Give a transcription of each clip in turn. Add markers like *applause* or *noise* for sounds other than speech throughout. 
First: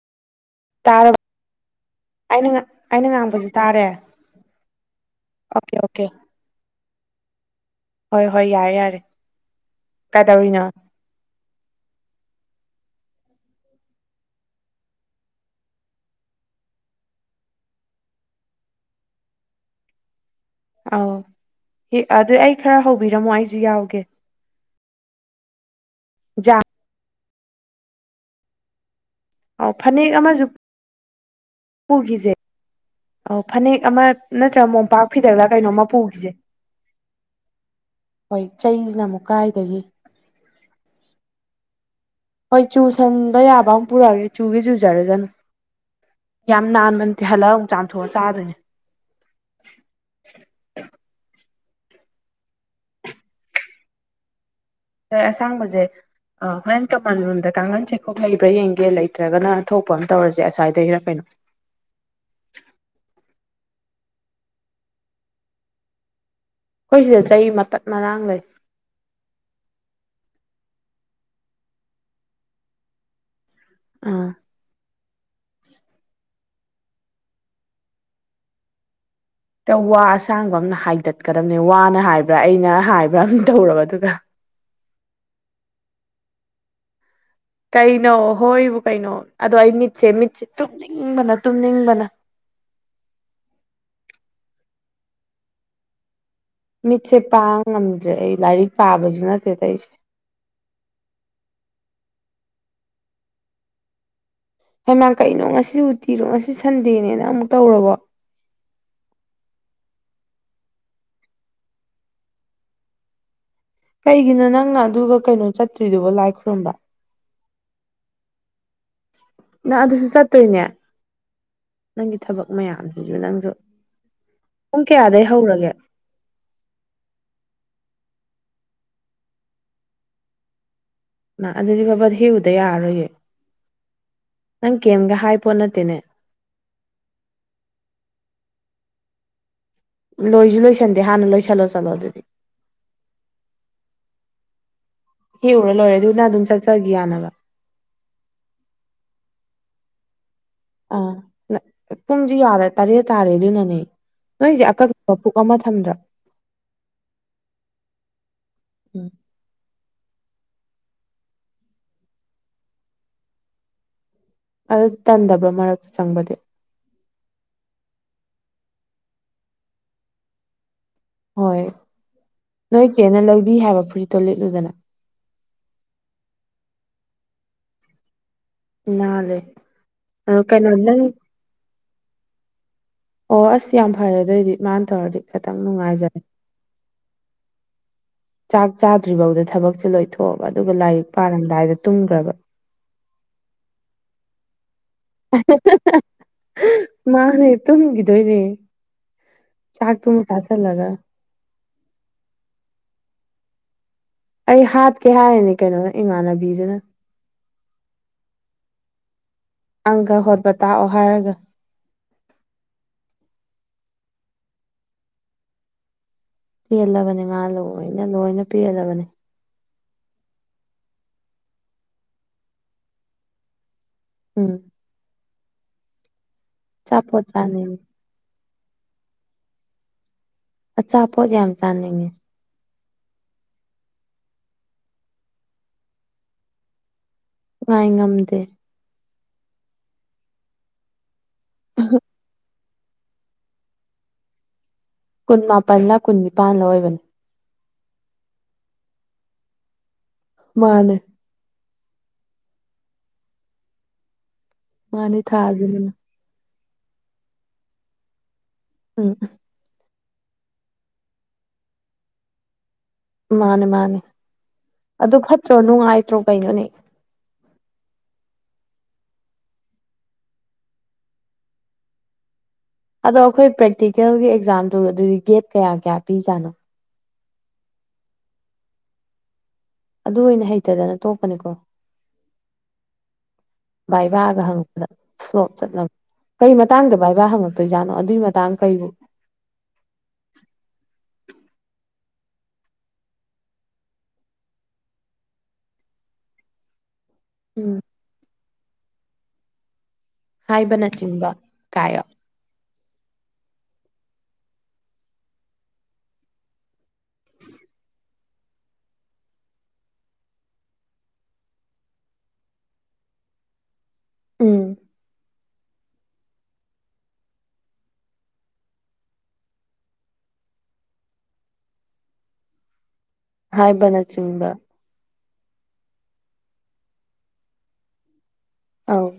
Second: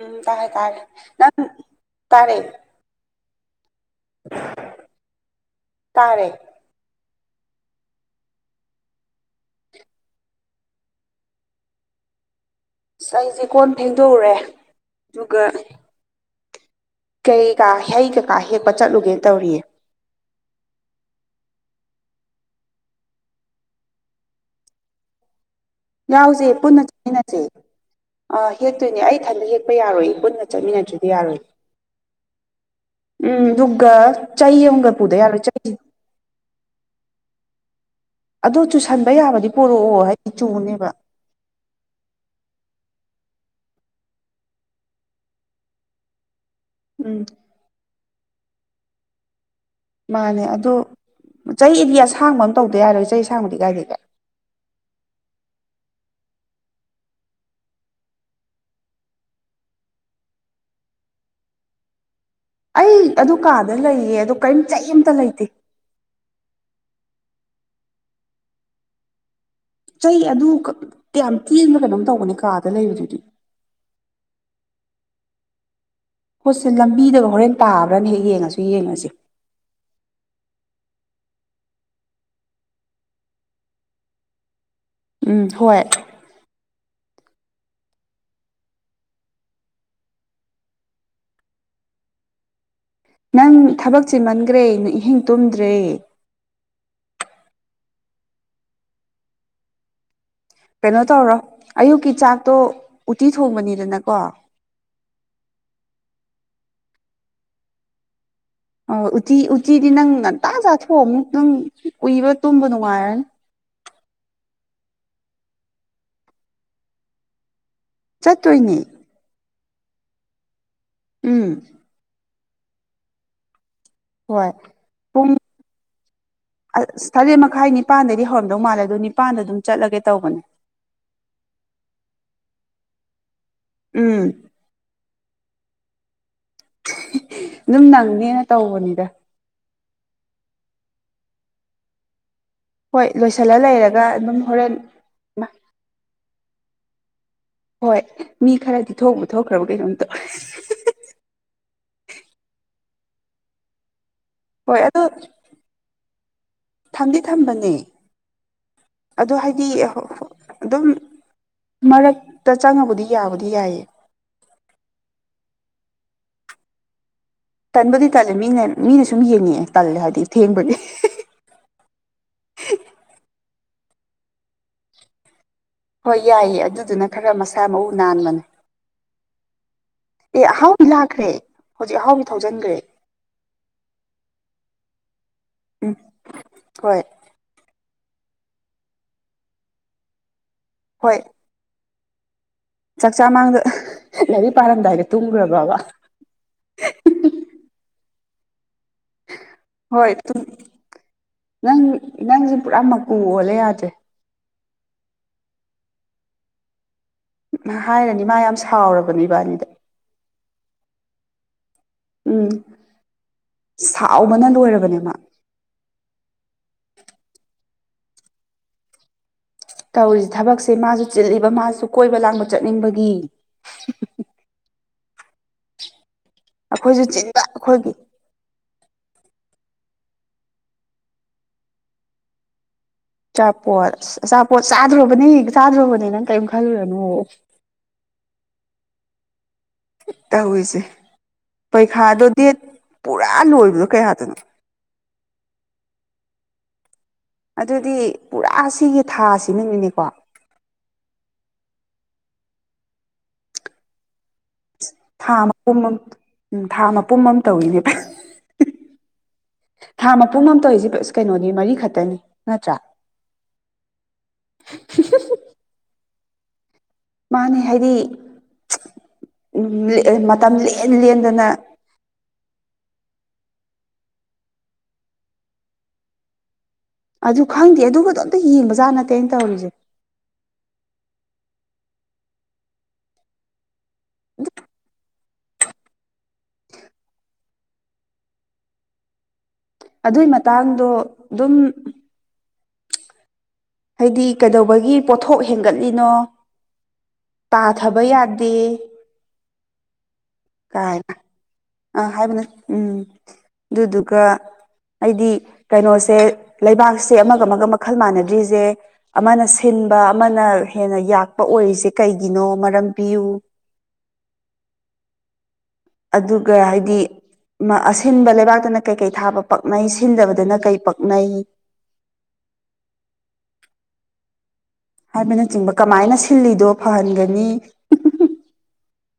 ꯎꯝ ꯇꯥꯔꯦ ꯇꯥꯔꯦ ꯇꯥꯔꯕ ꯅꯪ ꯇꯥꯔꯦ ꯑꯩꯅ ꯉꯥ ꯑꯩꯅ ꯉꯥꯡꯕꯁꯨ ꯇꯥꯔꯦ ꯑꯣꯀꯦ ꯑꯣꯀꯦ ꯇꯥꯔꯦ ꯍꯣꯏ ꯍꯣꯏ ꯌꯥꯔꯦ ꯌꯥꯔꯦ ꯀꯥꯏꯗꯧꯔꯤꯅꯣ ꯑꯁ ꯑꯩꯁꯦ ꯀꯣꯟ ꯐꯦꯡꯗꯣꯛꯎꯔꯦ ꯑꯗꯨꯒ ꯀꯩꯀꯥ ꯍꯩ ꯀꯀꯥ ꯍꯦꯛꯄ ꯆꯠꯂꯨꯒꯦ ꯇꯧꯔꯤꯌꯦ ꯑꯧ ꯍꯑꯗꯨ ꯑꯩ ꯈꯔ ꯍꯧꯕꯤꯔꯝꯃꯣ ꯑꯩꯁꯨ ꯌꯥꯎꯒꯦ ꯌꯥꯎꯁꯦ ꯖꯥ ꯄꯨꯟꯅ ꯆꯠꯃꯤꯟꯅꯁꯦ ꯑꯥ ꯍꯦꯛꯇꯣꯏꯅꯦ ꯑꯩ ꯏꯊꯟꯗ ꯑꯧ ꯍꯦꯛꯄ ꯌꯥꯔꯣꯏꯌꯦ ꯄꯨꯟꯅ ꯆꯠꯃꯤꯟꯅꯗ꯭ꯔꯗꯤ ꯌꯥꯔꯣꯏꯌꯦ ꯄꯨꯒꯤꯖꯦ ꯎꯝ ꯑꯗꯨꯒ ꯆꯩ ꯅꯠꯇ꯭ꯔꯒ ꯑꯃꯒ ꯃꯣꯝꯄꯥꯛ ꯄꯨꯗ ꯌꯥꯔꯣꯏ ꯐꯤꯗꯛꯂ ꯆꯩ ꯀꯩꯅꯣꯝꯃ ꯄꯨꯈꯤꯁꯦ ꯍꯣꯏ ꯑꯗꯣ ꯆꯩꯁꯤꯅ ꯆꯨꯁꯟꯕ ꯑꯃꯨꯛ ꯌꯥꯕꯗꯤ ꯀꯥꯏꯗꯒꯤ ꯄꯣꯔꯛꯑꯣ ꯍꯥꯏꯗꯤ ꯆꯨꯅꯦꯕ ꯍꯣꯏ ꯆꯨ ꯁꯟꯗ ꯌꯥꯕ ꯑꯃ ꯄꯨꯔꯛꯑꯒꯦ ꯆꯨꯒꯦ ꯆꯨꯖꯔꯨꯖꯅꯨ ꯌꯥꯝ ꯅꯥꯟꯕ ꯎꯝ ꯅꯠꯇꯦ ꯍꯜꯂꯛꯒ ꯑꯃꯨꯛ ꯆꯥꯝꯊꯣꯛꯑ ꯆꯥꯗꯣꯏꯅꯤ ꯃꯥꯅꯦ ꯑꯗꯨ ꯆꯩꯗꯤ ꯑꯁꯥꯡꯕ ꯑꯃ ꯇꯧꯗ ꯌꯥꯔꯣꯏ ꯆꯩꯗꯤ ꯑꯁꯥꯡꯕꯗꯤ ꯀꯥꯏꯗꯒꯤ ꯑꯁꯥꯡꯕꯁꯦ ꯍꯣꯔꯦꯟ ꯀꯃꯥꯟ ꯔꯨꯝꯗ ꯀꯥꯡꯈꯟ ꯆꯩꯈꯣꯛ ꯂꯩꯕ꯭ꯔꯥ ꯌꯦꯡꯒꯦ ꯂꯩꯇ꯭ꯔꯒꯅ ꯊꯣꯛꯄ ꯑꯃ ꯇꯧꯔꯁꯦ ꯑꯁ꯭ꯋꯥꯏꯗꯒꯤꯔ ꯀꯩꯅꯣ ꯑꯩ ꯑꯗꯨ ꯀꯥꯗ ꯂꯩꯌꯦ ꯑꯗꯨ ꯀꯔꯤꯝ ꯆꯩ ꯑꯃꯇ ꯂꯩꯇꯦ ꯑꯩꯈꯣꯏ ꯁꯤꯗ ꯆꯩ ꯃꯇꯠ ꯃꯔꯥꯡ ꯂꯩ ꯆꯩ ꯑꯗꯨ ꯌꯥꯝ ꯇꯦꯟꯕ꯭ꯔ ꯀꯩꯅꯣꯝ ꯇꯧꯕꯅꯦ ꯀꯥꯗ ꯂꯩꯕꯗꯨꯗꯤ ꯑꯥ ꯍꯣꯏꯁꯦ ꯂꯝꯕꯤꯗꯒ ꯍꯣꯔꯦꯟ ꯇꯥꯕ꯭ꯔꯅ ꯍꯦꯛ ꯌꯦꯡꯉꯁꯨ ꯌꯦꯡꯉꯁꯤ ꯋꯥ ꯑꯁꯥꯡꯕ ꯑꯃꯅ ꯍꯥꯏꯗꯠꯀꯗꯕꯅꯦ ꯋꯥꯅ ꯍꯥꯏꯕ꯭ꯔꯥ ꯑꯩꯅ ꯍꯥꯏꯕ꯭ꯔꯥ ꯑꯝ ꯇꯧꯔꯕ ꯑꯗꯨꯒ ꯎꯝ ꯍꯣꯏ ꯀꯩꯅꯣ ꯍꯣꯏꯕꯨ ꯀꯩꯅꯣ ꯑꯗꯣ ꯑꯩ ꯃꯤꯠꯁꯦ ꯃꯤꯠꯁꯦ ꯇꯨꯝꯅꯤꯡꯕꯅ ꯇꯨꯝꯅꯤꯡꯕꯅ ꯅꯪ ꯊꯕꯛ ꯆꯦꯃꯟꯈ꯭ꯔꯦꯪ ꯑꯍꯤꯡ ꯇꯨꯝꯗ꯭ꯔꯦ ꯃꯤꯠꯁꯦ ꯄꯥꯡꯕ ꯉꯝꯗ꯭ꯔꯦ ꯑꯩ ꯂꯥꯏꯔꯤꯛ ꯄꯥꯕꯁꯨ ꯅꯠꯇꯦ ꯇꯧꯏꯁꯦ ꯀꯩꯅꯣ ꯇꯧꯔꯣ ꯑꯌꯨꯛꯀꯤ ꯆꯥꯛꯇꯣ ꯎꯇꯤ ꯊꯣꯡꯕꯅꯤꯗꯅꯀꯣ ꯍꯩꯃꯥ ꯀꯩꯅꯣ ꯉꯁꯤ ꯎꯇꯤꯔꯣ ꯉꯁꯤ ꯁꯟꯗꯦꯅꯦꯅ ꯑꯃꯨꯛ ꯇꯧꯔꯕꯣ ꯑꯣ ꯎꯇꯤ ꯎꯇꯤꯗꯤ ꯅꯪ ꯉꯟꯇꯥ ꯆꯥꯊꯣꯛ ꯑꯃꯨꯛ ꯇꯨꯝ ꯎꯏꯕ ꯇꯨꯝꯕ ꯅꯨꯡꯉꯥꯏꯔꯅꯤ ꯀꯩꯒꯤꯅꯣ ꯅꯪꯅ ꯑꯗꯨꯒ ꯀꯩꯅꯣ ꯆꯠꯇꯔꯤꯗꯨꯕꯣ ꯂꯥꯏ ꯈꯨꯔꯨꯝꯕ ꯆꯠꯇꯣꯏꯅꯦ ꯅꯪ ꯑꯗꯨꯁꯨ ꯆꯠꯇꯣꯏꯅꯦ ꯎꯝ ꯅꯪꯒꯤ ꯊꯕꯛ ꯃꯌꯥꯝꯁꯤꯁꯨ ꯅꯪꯁꯨ ꯍꯣꯏ ꯀꯌꯥꯗꯩ ꯄꯨꯡ ꯍꯧꯔꯒꯦ ꯑꯁ ꯇꯔꯦꯠ ꯃꯈꯥꯏ ꯅꯤꯄꯥꯟꯗꯒꯤ ꯍꯧꯔꯝꯗꯧ ꯃꯥꯜꯂꯦ ꯑꯗꯨ ꯅꯤꯄꯜꯗ ꯑꯗꯨꯝ ꯆꯠꯂꯒꯦ ꯇꯧꯕꯅꯦ ꯃꯥ ꯑꯗꯨꯗꯤ ꯕꯕꯥ ꯍꯦꯛꯎꯨꯗ ꯌꯥꯔꯔꯣꯏꯌꯦ ꯎꯝ ꯅꯪ ꯀꯦꯝꯒ ꯍꯥꯏ ꯄꯣꯠ ꯅꯠꯇꯦꯅꯦ ꯑꯗꯨꯝ ꯅꯪꯅꯦꯅ ꯇꯧꯕꯅꯤꯗ ꯂꯣꯏꯖꯨ ꯂꯣꯏꯁꯟꯗꯦ ꯍꯥꯟꯅ ꯂꯣꯏꯁꯜꯂꯣ ꯆꯜꯂꯣ ꯑꯗꯨꯗꯤ ꯍꯣꯏ ꯂꯣꯏꯁꯤꯜꯂ ꯂꯩꯔꯒ ꯑꯗꯨꯝ ꯍꯣꯔꯦꯟ ꯍꯦꯛꯎꯔ ꯂꯣꯏꯔꯦ ꯑꯗꯨꯒ ꯅꯪ ꯑꯗꯨꯝ ꯆꯠꯆꯒꯤ ꯌꯥꯅꯕ ꯍꯣꯏ ꯃꯤ ꯈꯔꯗꯤ ꯊꯣꯛꯄꯨ ꯊꯣꯛꯈ꯭ꯔꯕ ꯀꯩꯅꯣꯝꯇꯧ ꯑꯥ ꯄꯨꯡꯖꯤ ꯌꯥꯔꯦ ꯇꯔꯦꯠ ꯇꯥꯔꯦ ꯑꯗꯨꯅꯅꯦ ꯅꯣꯏꯖꯦ ꯍꯣꯏ ꯑꯗꯣ ꯑꯀꯛꯅꯕ ꯄꯨꯡ ꯑꯃ ꯊꯝꯗ꯭ꯔꯥ ꯊꯝꯗꯤ ꯊꯝꯕꯅꯦ ꯑꯗꯣ ꯍꯥꯏꯗꯤ ꯑꯗꯨꯝ ꯃꯔꯛꯇ ꯆꯪꯉꯕꯨꯗꯤ ꯌꯥꯕꯨꯗꯤ ꯌꯥꯏꯌꯦ ꯑꯗꯨ ꯇꯟꯗꯕ꯭ꯔꯥ ꯃꯔꯛꯇ ꯆꯪꯕꯗꯤ ꯇꯟꯕꯨꯗꯤ ꯇꯜꯂꯦ ꯃꯤꯅ ꯃꯤꯅ ꯁꯨꯝ ꯌꯦꯡꯉꯛꯑꯦ ꯇꯜꯂꯦ ꯍꯥꯏꯗꯤ ꯊꯦꯡꯕꯒꯤ ꯍꯣꯏ ꯅꯣꯏ ꯆꯦꯅ ꯂꯧꯕꯤ ꯍꯥꯏꯕ ꯐꯨꯔꯤꯠꯇꯣ ꯂꯤꯠꯂꯨꯗꯅ ꯍꯣꯏ ꯌꯥꯏꯌꯦ ꯑꯗꯨꯗꯨꯅ ꯈꯔ ꯃꯁꯥ ꯃꯎ ꯅꯥꯟꯕꯅꯦ ꯅꯥꯜꯂꯦ ꯑꯦ ꯑꯗꯣ ꯀꯩꯅꯣ ꯑꯍꯥꯎꯕꯤ ꯅꯪ ꯂꯥꯛꯈ꯭ꯔꯦ ꯍꯧꯖꯤꯛ ꯑꯍꯥꯎꯕꯤ ꯊꯧꯖꯟꯒ꯭ꯔꯦ ꯑꯣ ꯑꯁ ꯌꯥꯝ ꯐꯔꯦ ꯑꯗꯣꯏꯗꯤ ꯃꯥꯅ ꯇꯧꯔꯗꯤ ꯈꯇꯪ ꯎꯝ ꯅꯨꯡꯉꯥꯏꯖꯔꯦ ꯍꯣꯏ ꯆꯥꯛ ꯆꯥꯗ꯭ꯔꯤꯕꯥꯎꯗ ꯊꯕꯛꯁꯦ ꯂꯣꯏꯊꯣꯛꯑꯕ ꯑꯗꯨꯒ ꯂꯥꯏꯔꯤꯛ ꯍꯣꯏ ꯄꯥꯔꯝꯗꯥꯏꯗ ꯇꯨꯝꯒ꯭ꯔꯕ ꯆꯥꯛꯆꯥ ꯃꯥꯡꯗ ꯂꯥꯏꯔꯤꯛ ꯄꯥꯔꯝꯗꯥꯏꯗ ꯇꯨꯝꯒ꯭ꯔꯕꯕ ꯃꯥꯅꯦ ꯇꯨꯝꯒꯤꯗꯣꯏꯅꯦ ꯍꯣꯏ ꯇꯨꯝ ꯅꯪ ꯅꯪꯖꯦ ꯄꯨꯔꯥ ꯃꯀꯨ ꯑꯣꯜꯂꯦ ꯌꯥꯗ꯭ꯔꯦ ꯑꯩ ꯍꯥꯠꯀꯦ ꯍꯥꯏꯔꯅꯤ ꯀꯩꯅꯣꯅ ꯏꯃꯥꯟꯅꯕꯤꯗꯨꯅ ꯍꯥꯏꯔꯅꯤ ꯃꯥ ꯌꯥꯝ ꯁꯥꯎꯔꯕꯅꯦ ꯏꯕꯥꯅꯤꯗ ꯑꯪꯀꯥ ꯍꯣꯠꯄ ꯇꯥꯛꯑꯣ ꯍꯥꯏꯔꯒ ꯎꯝ ꯁꯥꯎꯕꯅ ꯂꯣꯏꯔꯕꯅꯦ ꯃꯥ ꯄꯦꯜꯂꯕꯅꯦ ꯃꯥꯥ ꯂꯣꯏꯅ ꯂꯣꯏꯅ ꯄꯦꯜꯂꯕꯅꯤ ꯇꯧꯔꯤꯖꯦ ꯊꯕꯛꯁꯦ ꯃꯥꯁꯨ ꯆꯤꯜꯂꯤꯕ ꯃꯥꯖꯨ ꯀꯣꯏꯕ ꯂꯥꯡꯕ ꯆꯠꯅꯤꯡꯕꯒꯤ ꯎꯝ ꯑꯈꯣꯏꯖꯨ ꯑꯆꯥꯄꯣꯠ ꯆꯤꯟꯕ ꯆꯥꯅꯤꯡꯉꯤ ꯑꯈꯣꯏꯒꯤ ꯑꯆꯥꯄꯣꯠ ꯌꯥꯝ ꯆꯥꯅꯤꯡꯉꯦ ꯑꯆꯥꯄꯣꯠ ꯑꯁ ꯑꯆꯥꯄꯣꯠ ꯆꯥꯗ꯭ꯔꯣꯕꯅꯤ ꯆꯥꯗ꯭ꯔꯣꯕꯅꯦ ꯅꯪ ꯀꯔꯤꯝ ꯈꯜꯂꯨꯔꯅꯨꯑꯣ ꯉꯥꯏ ꯉꯝꯗꯦ ꯇꯧꯔꯤꯖꯦ ꯄꯩꯈꯥꯗꯣ ꯗꯦꯠ ꯄꯨꯔꯥ ꯂꯣꯏꯕꯗꯣ ꯀꯌꯥꯗꯅꯣ ꯀꯨꯟ ꯃꯥꯄꯜꯂ ꯀꯨꯟ ꯅꯤꯄꯥꯥꯟꯂ ꯑꯣꯏꯕꯅꯤ ꯑꯗꯨꯗꯤ ꯄꯨꯔꯥ ꯁꯤꯒꯤ ꯊꯥꯁꯤꯅꯅꯤꯅꯦꯀꯣ ꯃꯥꯅꯦ ꯃꯥꯅꯦ ꯊꯥ ꯃꯄꯨꯝ ꯑꯃ ꯊꯥꯁꯤꯃꯅ ꯎꯝ ꯊꯥ ꯃꯄꯨꯝ ꯑꯃ ꯇꯧꯋꯤꯅꯦ ꯎꯝ ꯊꯥ ꯃꯄꯨꯡ ꯑꯃꯝ ꯇꯧꯏꯖꯦ ꯀꯩ ꯑꯁ ꯀꯩꯅꯣꯅꯦ ꯃꯔꯤ ꯈꯛꯇꯅꯤ ꯅꯠꯇ꯭ꯔꯥ ꯎꯝ ꯃꯥꯅꯦ ꯃꯥꯅꯦ ꯑꯗꯨ ꯐꯠꯇ꯭ꯔꯣ ꯅꯨꯡꯉꯥꯏꯇ꯭ꯔꯣ ꯀꯩꯅꯣꯅꯦ ꯃꯥꯅꯦ ꯍꯥꯏꯗꯤ *unintelligible* ꯎꯝ ꯂꯦ ꯃꯇꯝ ꯂꯦꯟ ꯂꯦꯟꯗꯅ ꯑꯗꯣ ꯑꯈꯣꯏ ꯄ꯭ꯔꯦꯛꯇꯤꯀꯦꯜꯒꯤ ꯑꯦꯛꯖꯥꯝꯗꯣ ꯑꯗꯨꯗꯤ ꯒꯦꯞ ꯀꯌꯥ ꯀꯌꯥ ꯄꯤꯖꯥꯅꯣ ꯑꯗꯨ ꯈꯪꯗꯦ ꯑꯗꯨꯒꯗꯣ ꯑꯝꯇ ꯌꯦꯡꯕꯖꯥꯠ ꯅꯠꯇꯦꯅ ꯑꯩꯅ ꯇꯧꯔꯤꯖꯦ ꯑꯗꯨ ꯑꯣꯏꯅ ꯍꯩꯇꯗꯅ ꯇꯣꯛꯀꯅꯤꯀꯣ ꯚꯥꯏꯚꯥꯒ ꯍꯪꯉꯛꯄꯗ ꯐ꯭ꯂꯣꯞ ꯆꯠꯂꯕ ꯀꯩ ꯃꯇꯥꯡꯗ ꯚꯥꯏꯚꯥ ꯍꯪꯉꯛꯇꯣꯏꯖꯥꯠꯅꯣ ꯑꯗꯨꯏ ꯃꯇꯥꯡ ꯀꯩꯕꯨ ꯑꯗꯨꯏ ꯃꯇꯥꯡꯗꯣ ꯗꯨꯝ ꯍꯥꯏꯗꯤ ꯀꯩꯗꯧꯕꯒꯤ ꯄꯣꯠꯊꯣꯛ ꯍꯦꯟꯒꯠꯂꯤꯅꯣ ꯎꯝ ꯇꯥꯊꯕ ꯌꯥꯗꯦ ꯀꯥꯏꯅ ꯍꯥꯏꯕꯅꯆꯤꯡꯕ ꯀꯥꯏꯌꯣ ꯑꯥ ꯍꯥꯏꯕꯅꯦ ꯎꯝ ꯑꯗꯨꯗꯨꯒ ꯑꯩꯗꯤ ꯀꯩꯅꯣꯁꯦ ꯂꯩꯕꯥꯛꯁꯦ ꯑꯃꯒ ꯑꯃꯒ ꯃꯈꯜ ꯃꯥꯟꯅꯗ꯭ꯔꯤꯖꯦ ꯑꯃꯅ ꯁꯤꯟꯕ ꯑꯃꯅ ꯍꯦꯟꯅ ꯌꯥꯛꯄ ꯑꯣꯏꯔꯤꯖꯦ ꯀꯩꯒꯤꯅꯣ ꯃꯔꯝ ꯄꯤꯌꯨ ꯎꯝ ꯑꯗꯨꯒ ꯍꯥꯏꯗꯤ ꯃ ꯑꯁꯤꯟꯕ ꯂꯩꯕꯥꯛꯇꯅ ꯀꯩꯀꯩ ꯊꯥꯕ ꯄꯛꯅꯩ ꯁꯤꯟꯗꯕꯗꯅ ꯀꯩ ꯄꯛꯅꯩ ꯍꯥꯏꯕꯅꯆꯤꯡꯕ ꯍꯥꯏꯕꯅꯆꯤꯡꯕ ꯀꯃꯥꯏꯅ ꯁꯤꯜꯂꯤꯗꯣ ꯐꯍꯟꯒꯅꯤ ꯑꯧ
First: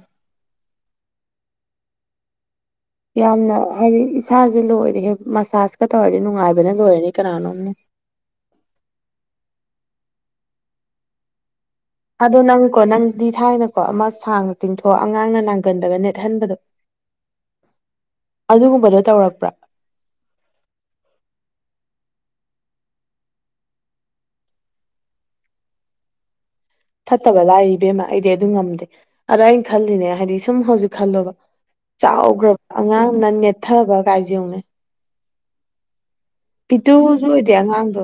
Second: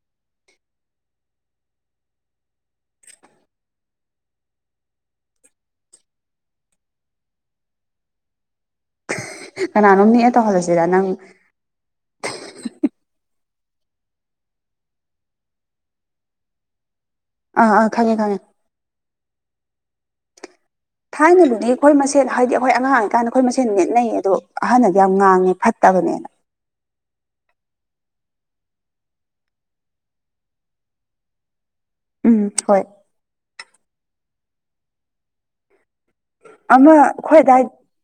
ꯌꯥꯝꯅ ꯍꯥꯏꯗꯤ ꯏꯁꯥꯖꯦ ꯂꯣꯏꯔꯦꯍꯦ ꯃꯁꯥꯁꯀ ꯇꯧꯔꯗꯤ ꯅꯨꯡꯉꯥꯏꯕꯅ ꯂꯣꯏꯔꯅꯤ ꯀꯅꯥꯅꯣꯝꯅ *unintelligible* ꯀꯅꯥꯅꯣꯝ ꯅꯦꯛꯑ ꯇꯧꯍꯜꯂꯁꯤꯔꯥ ꯅꯪ ꯑꯗꯣ ꯅꯪꯀꯣ ꯅꯪꯗꯤ ꯊꯥꯏꯅꯀꯣ ꯑꯃ ꯁꯥꯡꯅ ꯇꯤꯡꯊꯣꯛꯑ ꯑꯉꯥꯡꯅ ꯅꯥꯡꯒꯟꯗꯒ ꯅꯦꯠꯍꯟꯕꯗꯣ *inaudible* ꯑꯥ ꯑꯥ ꯈꯪꯉꯦ ꯈꯪꯉꯦ ꯑꯗꯨꯒꯨꯝꯕꯗꯣ ꯇꯧꯔꯛꯄ꯭ꯔꯣ ꯊꯥꯏꯅꯕꯨꯗꯤ ꯑꯩꯈꯣꯏ ꯃꯁꯦꯟ ꯍꯥꯏꯗꯤ ꯑꯩꯈꯣꯏ ꯑꯉꯥꯡ ꯑꯣꯏꯔꯤꯀꯥꯟꯗ ꯑꯩꯈꯣꯏ ꯃꯁꯦꯟ ꯅꯦꯠꯅꯩꯌꯦ ꯑꯗꯣ ꯑꯍꯟꯅꯗꯤ ꯌꯥꯝ ꯉꯥꯡꯉꯦ ꯐꯠꯇꯕꯅꯦꯅ ꯐꯠꯇꯕ ꯂꯥꯏꯔꯤ ꯏꯕꯦꯝꯃ ꯑꯩꯗꯤ ꯑꯗꯨ ꯉꯝꯗꯦ ꯑꯗ ꯑꯩꯅ ꯈꯜꯂꯤꯅꯦ ꯍꯥꯏꯗꯤ ꯁꯨꯝ ꯍꯧꯖꯤꯛ ꯈꯜꯂꯣꯕ ꯎꯝ ꯆꯥꯎꯒ꯭ꯔꯕ ꯍꯣꯏ ꯑꯉꯥꯡꯗꯨꯅ ꯅꯦꯠꯊꯕ ꯀꯥꯏꯖꯦ ꯌꯦꯡꯉꯨꯅꯦ ꯑꯃ ꯄꯤꯇꯨꯖꯨ ꯑꯩꯈꯣꯏ ꯑꯣꯏꯗꯦ ꯑꯗꯥꯏ ꯑꯉꯥꯡꯗꯣ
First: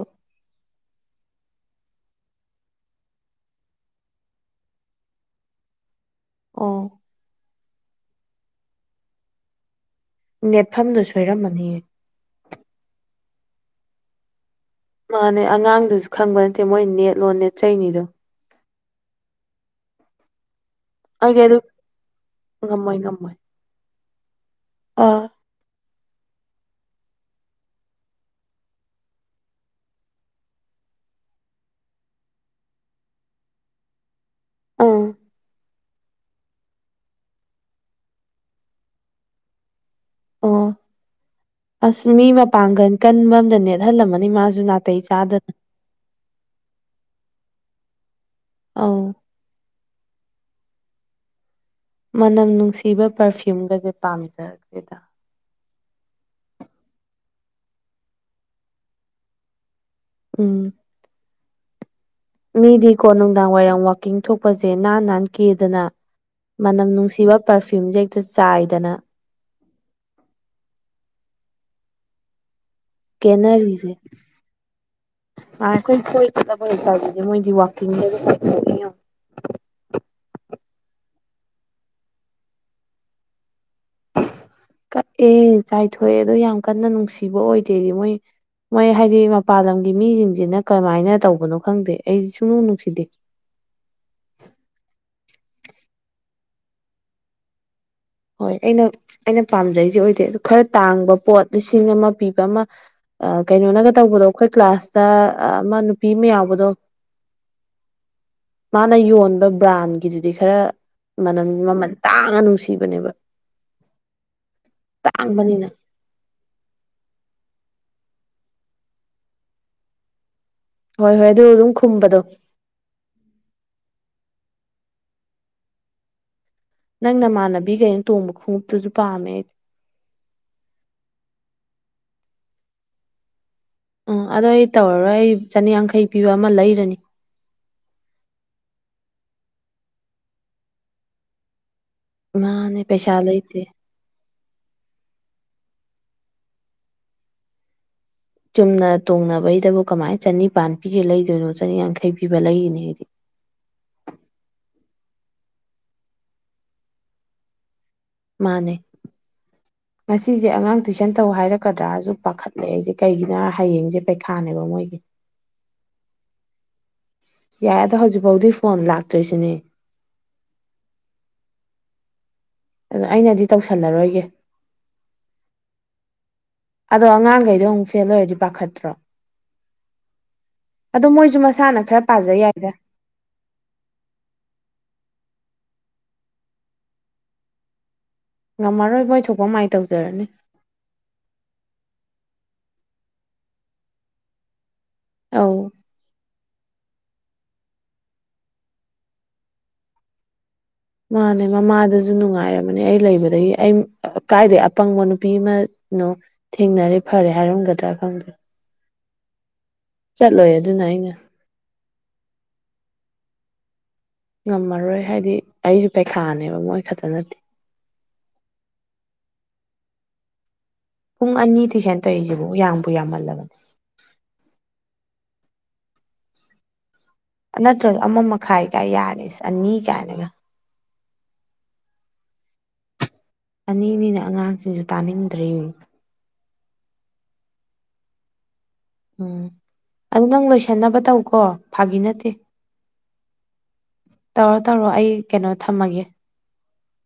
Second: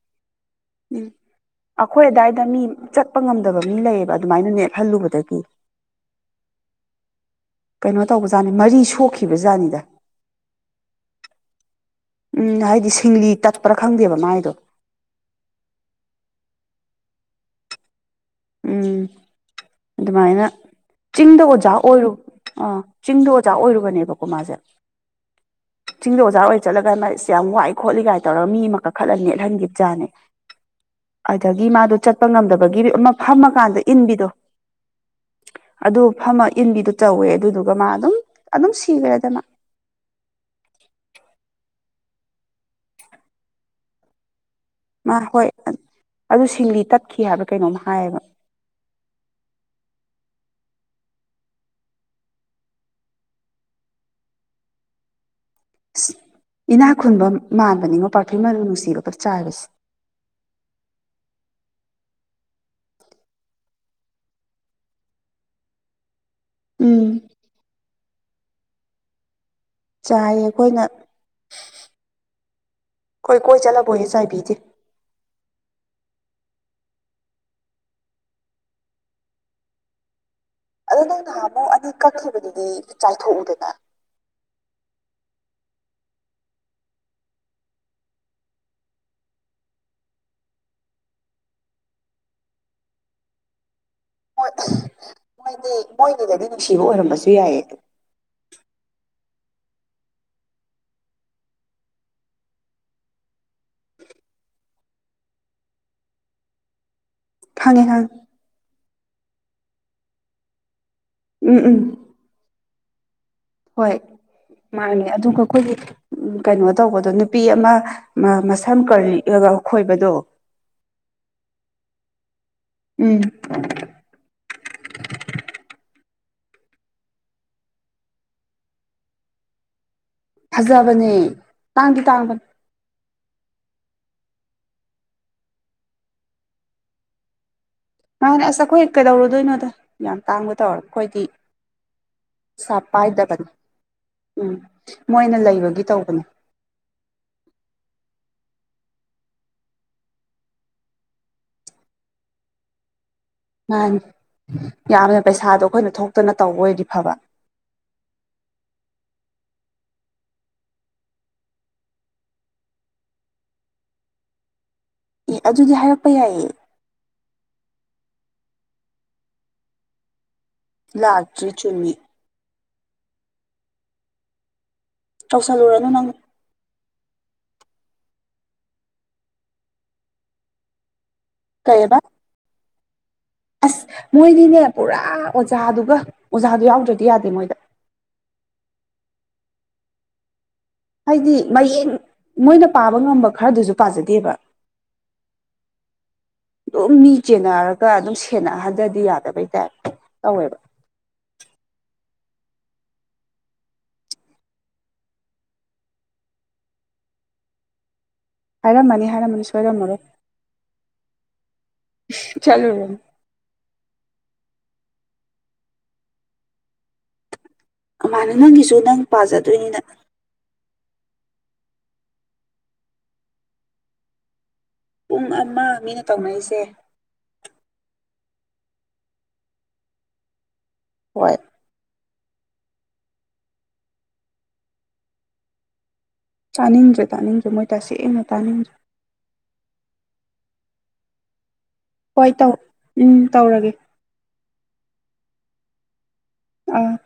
ꯎꯝ ꯑꯩꯈꯣꯏ ꯑꯗꯥꯏꯗ ꯃꯤ ꯆꯠꯄ ꯉꯝꯗꯕ ꯃꯤ ꯂꯩꯌꯦꯕ ꯑꯗꯨꯃꯥꯏꯅ ꯅꯦꯠꯍꯜꯂꯨꯕꯗꯒꯤ ꯑꯣ ꯀꯩꯅꯣ ꯇꯧꯕꯖꯥꯠꯅꯤ ꯃꯔꯤ ꯁꯣꯛꯈꯤꯕꯖꯥꯠꯅꯤꯗ ꯅꯦꯠꯐꯝꯗꯣ ꯁꯣꯏꯔꯝꯃꯅꯤꯌꯦ ꯎꯝ ꯍꯥꯏꯗꯤ ꯁꯤꯡꯂꯤ ꯇꯠꯄ꯭ꯔꯥ ꯈꯪꯗꯦꯕ ꯃꯥꯏꯗꯣ ꯃꯥꯅꯦ ꯑꯉꯥꯡꯗꯨꯁꯨ ꯈꯪꯕ ꯅꯠꯇꯦ ꯃꯣꯏ ꯅꯦꯠ ꯂꯣꯅ ꯅꯦꯠ ꯆꯩꯅꯤꯗꯣ ꯎꯝ ꯑꯗꯨꯃꯥꯏꯅ ꯑꯩꯗꯤ ꯆꯤꯡꯗ ꯑꯗꯨ ꯑꯣꯖꯥ ꯑꯣꯏꯔꯨ ꯑꯥ ꯉꯝꯃꯣꯏ ꯆꯤꯡꯗ ꯉꯝꯃꯣꯏ ꯖꯥ ꯑꯣꯏꯔꯨꯕꯅꯦꯕꯀꯣ ꯃꯥꯥꯁꯦ ꯑꯥ ꯆꯤꯡꯗ ꯑꯣꯖꯥ ꯑꯣꯏ ꯆꯠꯂꯒ ꯃꯥꯁ ꯌꯥꯝ ꯋꯥꯏ ꯈꯣꯠꯂꯤ ꯀꯥꯏ ꯇꯧꯔꯒ ꯃꯤ ꯑꯃ ꯀꯥꯈꯠꯂ ꯅꯦꯠꯍꯟꯒꯤꯕꯖꯥꯠꯅꯦ ꯑꯗꯒꯤ ꯃꯥꯗꯣ ꯆꯠꯄ ꯉꯝꯗꯕꯒꯤ ꯑꯃ ꯐꯝꯃꯀꯥꯟꯗ ꯏꯟꯕꯤꯗꯣ ꯑꯥ ꯑꯗꯨ ꯐꯝꯃ ꯏꯟꯕꯤꯗꯣ ꯇꯧꯋꯦ ꯑꯗꯨꯗꯨꯒ ꯃꯥ ꯑꯗꯨꯝ ꯑꯗꯨꯝ ꯁꯤꯒ꯭ꯔꯦꯗ ꯃꯥ ꯑꯣ ꯑꯥꯁ ꯃꯤ ꯃꯄꯥꯡꯒꯟ ꯀꯟꯕ ꯑꯝꯗ ꯅꯦꯠꯍꯜꯂꯝꯃꯅꯤ ꯃꯥꯁꯨ ꯅꯥꯠ__ ꯃꯥ ꯍꯣꯏ ꯑ ꯑꯗꯨ ꯁꯤꯡꯂꯤ ꯇꯠꯈꯤ ꯍꯥꯏꯕ꯭ꯔ ꯀꯩꯅꯣꯝꯃ ꯍꯥꯏꯌꯦꯕ ꯑꯥꯎ ꯃꯅꯝ ꯅꯨꯡꯁꯤꯕ ꯄꯔꯐ꯭ꯌꯨꯝꯒꯁꯦ ꯄꯥꯝꯖꯒ꯭ꯔꯦꯗ ꯏꯁ ꯏꯅꯥꯛ ꯈꯨꯟꯕ ꯃꯥꯟꯕꯅꯤꯉꯣ ꯄꯥꯔꯐ꯭ꯌꯨꯝ ꯃꯅꯝ ꯅꯨꯡꯁꯤꯕꯒ ꯆꯥꯏꯕꯁꯦ ꯎꯝ ꯃꯤꯗꯤꯀꯣ ꯅꯨꯡꯗꯥꯡ ꯋꯥꯏꯔꯝ ꯋꯥꯀꯤꯡ ꯊꯣꯛꯄꯁꯦ ꯅꯥꯟ ꯅꯥꯟ ꯀꯦꯗꯅ ꯃꯅꯝ ꯎꯝ ꯅꯨꯡꯁꯤꯕ__ ꯄꯔꯐ꯭ꯌꯨꯝꯁꯦ ꯍꯦꯛꯇ ꯆꯥꯏꯗꯅ ꯆꯥꯏꯌꯦ ꯑꯩꯈꯣꯏꯅ ꯈꯣꯏ ꯀꯣꯏ ꯆꯠꯂꯕꯧ ꯍꯦꯛ ꯆꯥꯏꯕꯤꯗꯦ ꯑ ꯀ ꯆ ꯋꯥꯀꯤ ꯅꯍꯥꯃꯨꯛ ꯑꯅꯤ ꯀꯛꯈꯤꯕꯗꯨꯗꯤ ꯆꯥꯏꯊꯣꯛꯎꯗꯅ ꯀꯛꯑꯦ ꯆꯥꯏꯊꯣꯛꯑꯦ ꯑꯗꯣ ꯌꯥꯝ ꯀꯟꯅ ꯅꯨꯡꯁꯤꯕ ꯑꯣꯏꯗꯦꯗꯤ ꯃꯣꯏ ꯃꯣꯏ ꯍꯥꯏꯗꯤ ꯃꯄꯥꯟ ꯂꯝꯒꯤ ꯃꯤꯁꯤꯡꯁꯤꯅ ꯀꯃꯥꯏꯅ ꯇꯧꯕꯅꯣ ꯈꯪꯗꯦ ꯑꯩꯗꯤ ꯁꯨꯡꯅꯨꯡ ꯅꯨꯡꯁꯤꯗꯦ ꯃꯣꯏ ꯃꯣꯏꯒꯤꯗꯗꯤ ꯅꯨꯡꯁꯤꯕ ꯑꯣꯏꯔꯝꯕꯁꯨ ꯌꯥꯏꯌꯦ ꯑꯗꯨ ꯍꯣꯏ ꯑꯩꯅ ꯑꯩꯅ ꯄꯥꯝꯖꯩꯁꯦ ꯑꯣꯏꯗꯦ ꯑ ꯈꯔ ꯇꯥꯡꯕ ꯄꯣꯠ ꯂꯤꯁꯤꯡ ꯑꯃ ꯄꯤꯕ ꯑꯃ ꯀꯩꯅꯣꯅꯒ ꯇꯧꯕꯗꯣ ꯑꯩꯈꯣꯏ ꯀ꯭ꯂꯥꯁꯇ ꯑꯃ ꯅꯨꯄꯤ ꯑꯃ ꯌꯥꯎꯕꯗꯣ ꯐꯪꯉꯦ ꯐꯪꯉꯦ ꯃꯥꯅ ꯌꯣꯟꯕ ꯕ꯭ꯔꯥꯟꯒꯤꯗꯨꯗꯤ ꯈꯔ ꯃꯅꯝ ꯎꯝ ꯎꯝ ꯃꯃꯜ ꯇꯥꯡꯉ ꯅꯨꯡꯁꯤꯕ ꯕ ꯍꯣꯏ ꯃꯥꯅꯦ ꯑꯗꯨꯒ ꯇꯥꯡꯕꯅꯤꯅ ꯑꯩꯈꯣꯏꯒꯤ ꯎ ꯀꯩꯅꯣ ꯇꯧꯕꯗꯣ ꯅꯨꯄꯤ ꯑꯃ ꯃꯁꯝ ꯀ ꯈꯣꯏꯕꯗꯣ ꯍꯣꯏ ꯍꯣꯏ ꯑꯗꯨ ꯑꯗꯨꯝ ꯈꯨꯝꯕꯗꯣ ꯎꯝ ꯅꯪ ꯅꯃꯥꯟꯅꯕꯤ ꯀꯩꯅꯣ ꯇꯣꯡꯕ ꯈꯣꯡꯎꯞꯇꯨꯁꯨ ꯄꯥꯝꯃꯦ ꯐꯖꯕꯅꯦ ꯇꯥꯡꯗꯤ ꯇꯥꯡꯕꯅꯦ ꯎꯝ ꯑꯗꯣ ꯑꯩ ꯇꯧꯔꯔꯣꯏ ꯑꯩ ꯆꯅꯤꯌꯥꯡꯈꯩ ꯄꯤꯕ ꯑꯃ ꯂꯩꯔꯅꯤ ꯃꯥꯍꯥꯟꯅꯦ ꯑꯁ ꯑꯩꯈꯣꯏ ꯀꯩꯗꯧꯔꯗꯣꯏꯅꯣꯗ ꯌꯥꯝ ꯇꯥꯡꯕ ꯇꯧꯔ ꯑꯩꯈꯣꯏꯗꯤ ꯃꯥꯅꯦ ꯄꯩꯁꯥ ꯄꯥꯏꯗꯕꯅꯤ ꯂꯩꯇꯦ ꯎꯝ ꯃꯣꯏꯅ ꯂꯩꯕꯒꯤ ꯇꯧꯕꯅꯦ ꯆꯨꯝꯅ ꯇꯣꯡꯅꯕꯩꯗꯕꯨ ꯀꯃꯥꯏꯅ ꯆꯅꯤꯄꯥꯟ ꯄꯤꯒꯦ ꯂꯩꯗꯣꯏꯅꯣ ꯆꯅꯤꯌꯥꯡꯈꯩ ꯄꯤꯕ ꯂꯩꯔꯤꯅꯤ ꯍꯥꯏꯗꯤ ꯃꯥꯅꯤ ꯌꯥꯝꯅ ꯄꯩꯁꯥꯗꯣ ꯑꯩꯈꯣꯏꯅ ꯊꯣꯛꯇꯅ ꯇꯧꯕ ꯑꯣꯏꯗꯤ ꯐꯕ ꯃꯥꯅꯦ ꯉꯁꯤꯁꯦ ꯑꯉꯥꯡ ꯇꯨꯏꯁꯟ ꯇꯧ ꯍꯥꯏꯔꯛꯀꯗ꯭ꯔꯥꯁꯨ ꯄꯥꯈꯠꯂꯛꯑꯦ ꯑꯩꯁꯦ ꯀꯩꯒꯤꯅꯣ ꯍꯌꯦꯡꯁꯦ ꯄꯩꯈꯥꯅꯦꯕ ꯃꯣꯏꯒꯤ ꯑꯦ ꯑꯗꯨꯗꯤ ꯍꯥꯏꯔꯛꯄ ꯌꯥꯏꯌꯦ ꯌꯥꯏ ꯑꯗꯣ ꯍꯧꯖꯤꯛꯐꯥꯎꯗꯤ ꯐꯣꯟ ꯂꯥꯛꯇꯣꯏꯁꯤꯅꯦ ꯂꯥꯆꯔꯤ ꯆꯨꯝꯃꯤ ꯑꯗꯨ ꯑꯩꯅꯗꯤ ꯇꯧꯁꯜꯂꯔꯣꯏꯒꯦ ꯇꯧꯁꯜꯂꯨꯔ ꯑꯗꯨ ꯅꯪ ꯑꯗꯣ ꯑꯉꯥꯡꯈꯩꯗꯣ ꯑꯃꯨꯛ ꯐꯦꯜ ꯑꯣꯏꯔꯗꯤ ꯄꯥꯈꯠꯇ꯭ꯔꯣ ꯑꯗꯣ ꯃꯣꯏꯁꯨ ꯃꯁꯥꯅ ꯀꯩꯑꯕ ꯈꯔ ꯄꯥꯖꯩ ꯌꯥꯏꯗ ꯑꯁ ꯃꯣꯏꯗꯤꯅꯦ ꯄꯨꯔꯥ ꯑꯣꯖꯥꯗꯨꯒ ꯑꯣꯖꯥꯗꯨ ꯌꯥꯎꯗ꯭ꯔꯗꯤ ꯌꯥꯗꯦ ꯃꯣꯏꯗ ꯉꯝꯃꯔꯣꯏ ꯃꯣꯏ ꯊꯣꯛꯄ ꯃꯥꯏ ꯇꯧꯖꯔꯅꯤ ꯍꯥꯏꯗꯤ ꯃꯌꯦꯡ ꯃꯣꯏꯅ ꯄꯥꯕ ꯉꯝꯕ ꯈꯔꯗꯨꯁꯨ ꯄꯥꯖꯗꯦꯕ ꯑꯧ ꯑꯗꯨꯝ ꯃꯤ ꯆꯦꯟꯅꯔꯒ ꯑꯗꯨꯝ ꯁꯦꯟꯅꯍꯟꯊꯗꯤ ꯌꯥꯗꯕꯩ ꯇꯥꯏꯞ ꯇꯧꯋꯦꯕ ꯃꯥꯅꯦ ꯃꯃꯥꯗꯁꯨ ꯅꯨꯡꯉꯥꯏꯔꯕꯅꯦ ꯑꯩ ꯂꯩꯕꯗꯒꯤ ꯑꯩ ꯀꯥꯏꯗꯩ ꯑꯄꯪꯕ ꯅꯨꯄꯤ ꯑꯃꯅꯣ ꯊꯦꯡꯅꯔꯦ ꯐꯔꯦ ꯍꯥꯏꯔꯝꯒꯗ꯭ꯔꯥ ꯈꯪꯗꯦ ꯍꯔ ꯃꯅꯤ ꯍ ꯍꯥꯏꯔꯝ ꯃꯅꯤ ꯁꯣꯏꯔꯝ ꯃꯔꯣ ꯆꯠꯂꯣꯏ ꯑꯗꯨꯅ ꯑꯩꯅ ꯆꯂꯨꯝ ꯉꯝꯃꯔꯣꯏ ꯍꯥꯏꯗꯤ ꯑꯩꯁꯨ ꯄꯩꯈꯥꯅꯦꯕ ꯃꯣꯏ ꯈꯛꯇ ꯅꯠꯇꯦ ꯃꯥꯅꯦ ꯅꯪꯒꯤꯁꯨ ꯅꯪ ꯄꯥꯖꯗꯣꯏꯅꯤꯗ ꯄꯨꯡ ꯑꯅꯤ ꯊ ꯍꯦꯅ ꯇꯧꯔꯤꯏꯁꯦꯕꯨꯥꯎ ꯌꯥꯡꯕꯨ ꯌꯥꯝꯃꯜꯂꯕꯅꯦ ꯄꯨꯡ ꯑꯃ ꯃꯤꯅ ꯇꯧꯅꯔꯤꯁꯦ ꯅꯠꯇ꯭ꯔꯒ ꯑꯃ ꯃꯈꯥꯏ ꯀꯥꯏ ꯌꯥꯔꯦꯁ ꯑꯅꯤ ꯀꯥꯏꯅꯒ ꯍꯣꯏ ꯑꯅꯤꯅꯤꯅ ꯑꯉꯥꯡꯁꯤꯡꯁꯨ ꯇꯥꯅꯤꯡꯗ꯭ꯔꯔꯤ ꯆꯥꯅꯤꯡꯗ꯭ꯔꯦ ꯇꯥꯅꯤꯡꯗ꯭ꯔꯦ ꯃꯣꯏ ꯇꯁꯦꯡꯅ ꯇꯥꯅꯤꯡꯗ꯭ꯔꯦ ꯎꯝ ꯑꯗꯨ ꯅꯪ ꯂꯣꯏꯁꯟꯅꯕ ꯇꯧꯀꯣ ꯐꯥꯒꯤ ꯅꯠꯇꯦ ꯍꯣꯏ ꯇꯧ ꯎꯝ ꯇꯧꯔꯒꯦ ꯇꯧꯔꯣ ꯇꯧꯔꯣ ꯑꯩ ꯀꯩꯅꯣ ꯊꯝꯃꯒꯦ ꯑ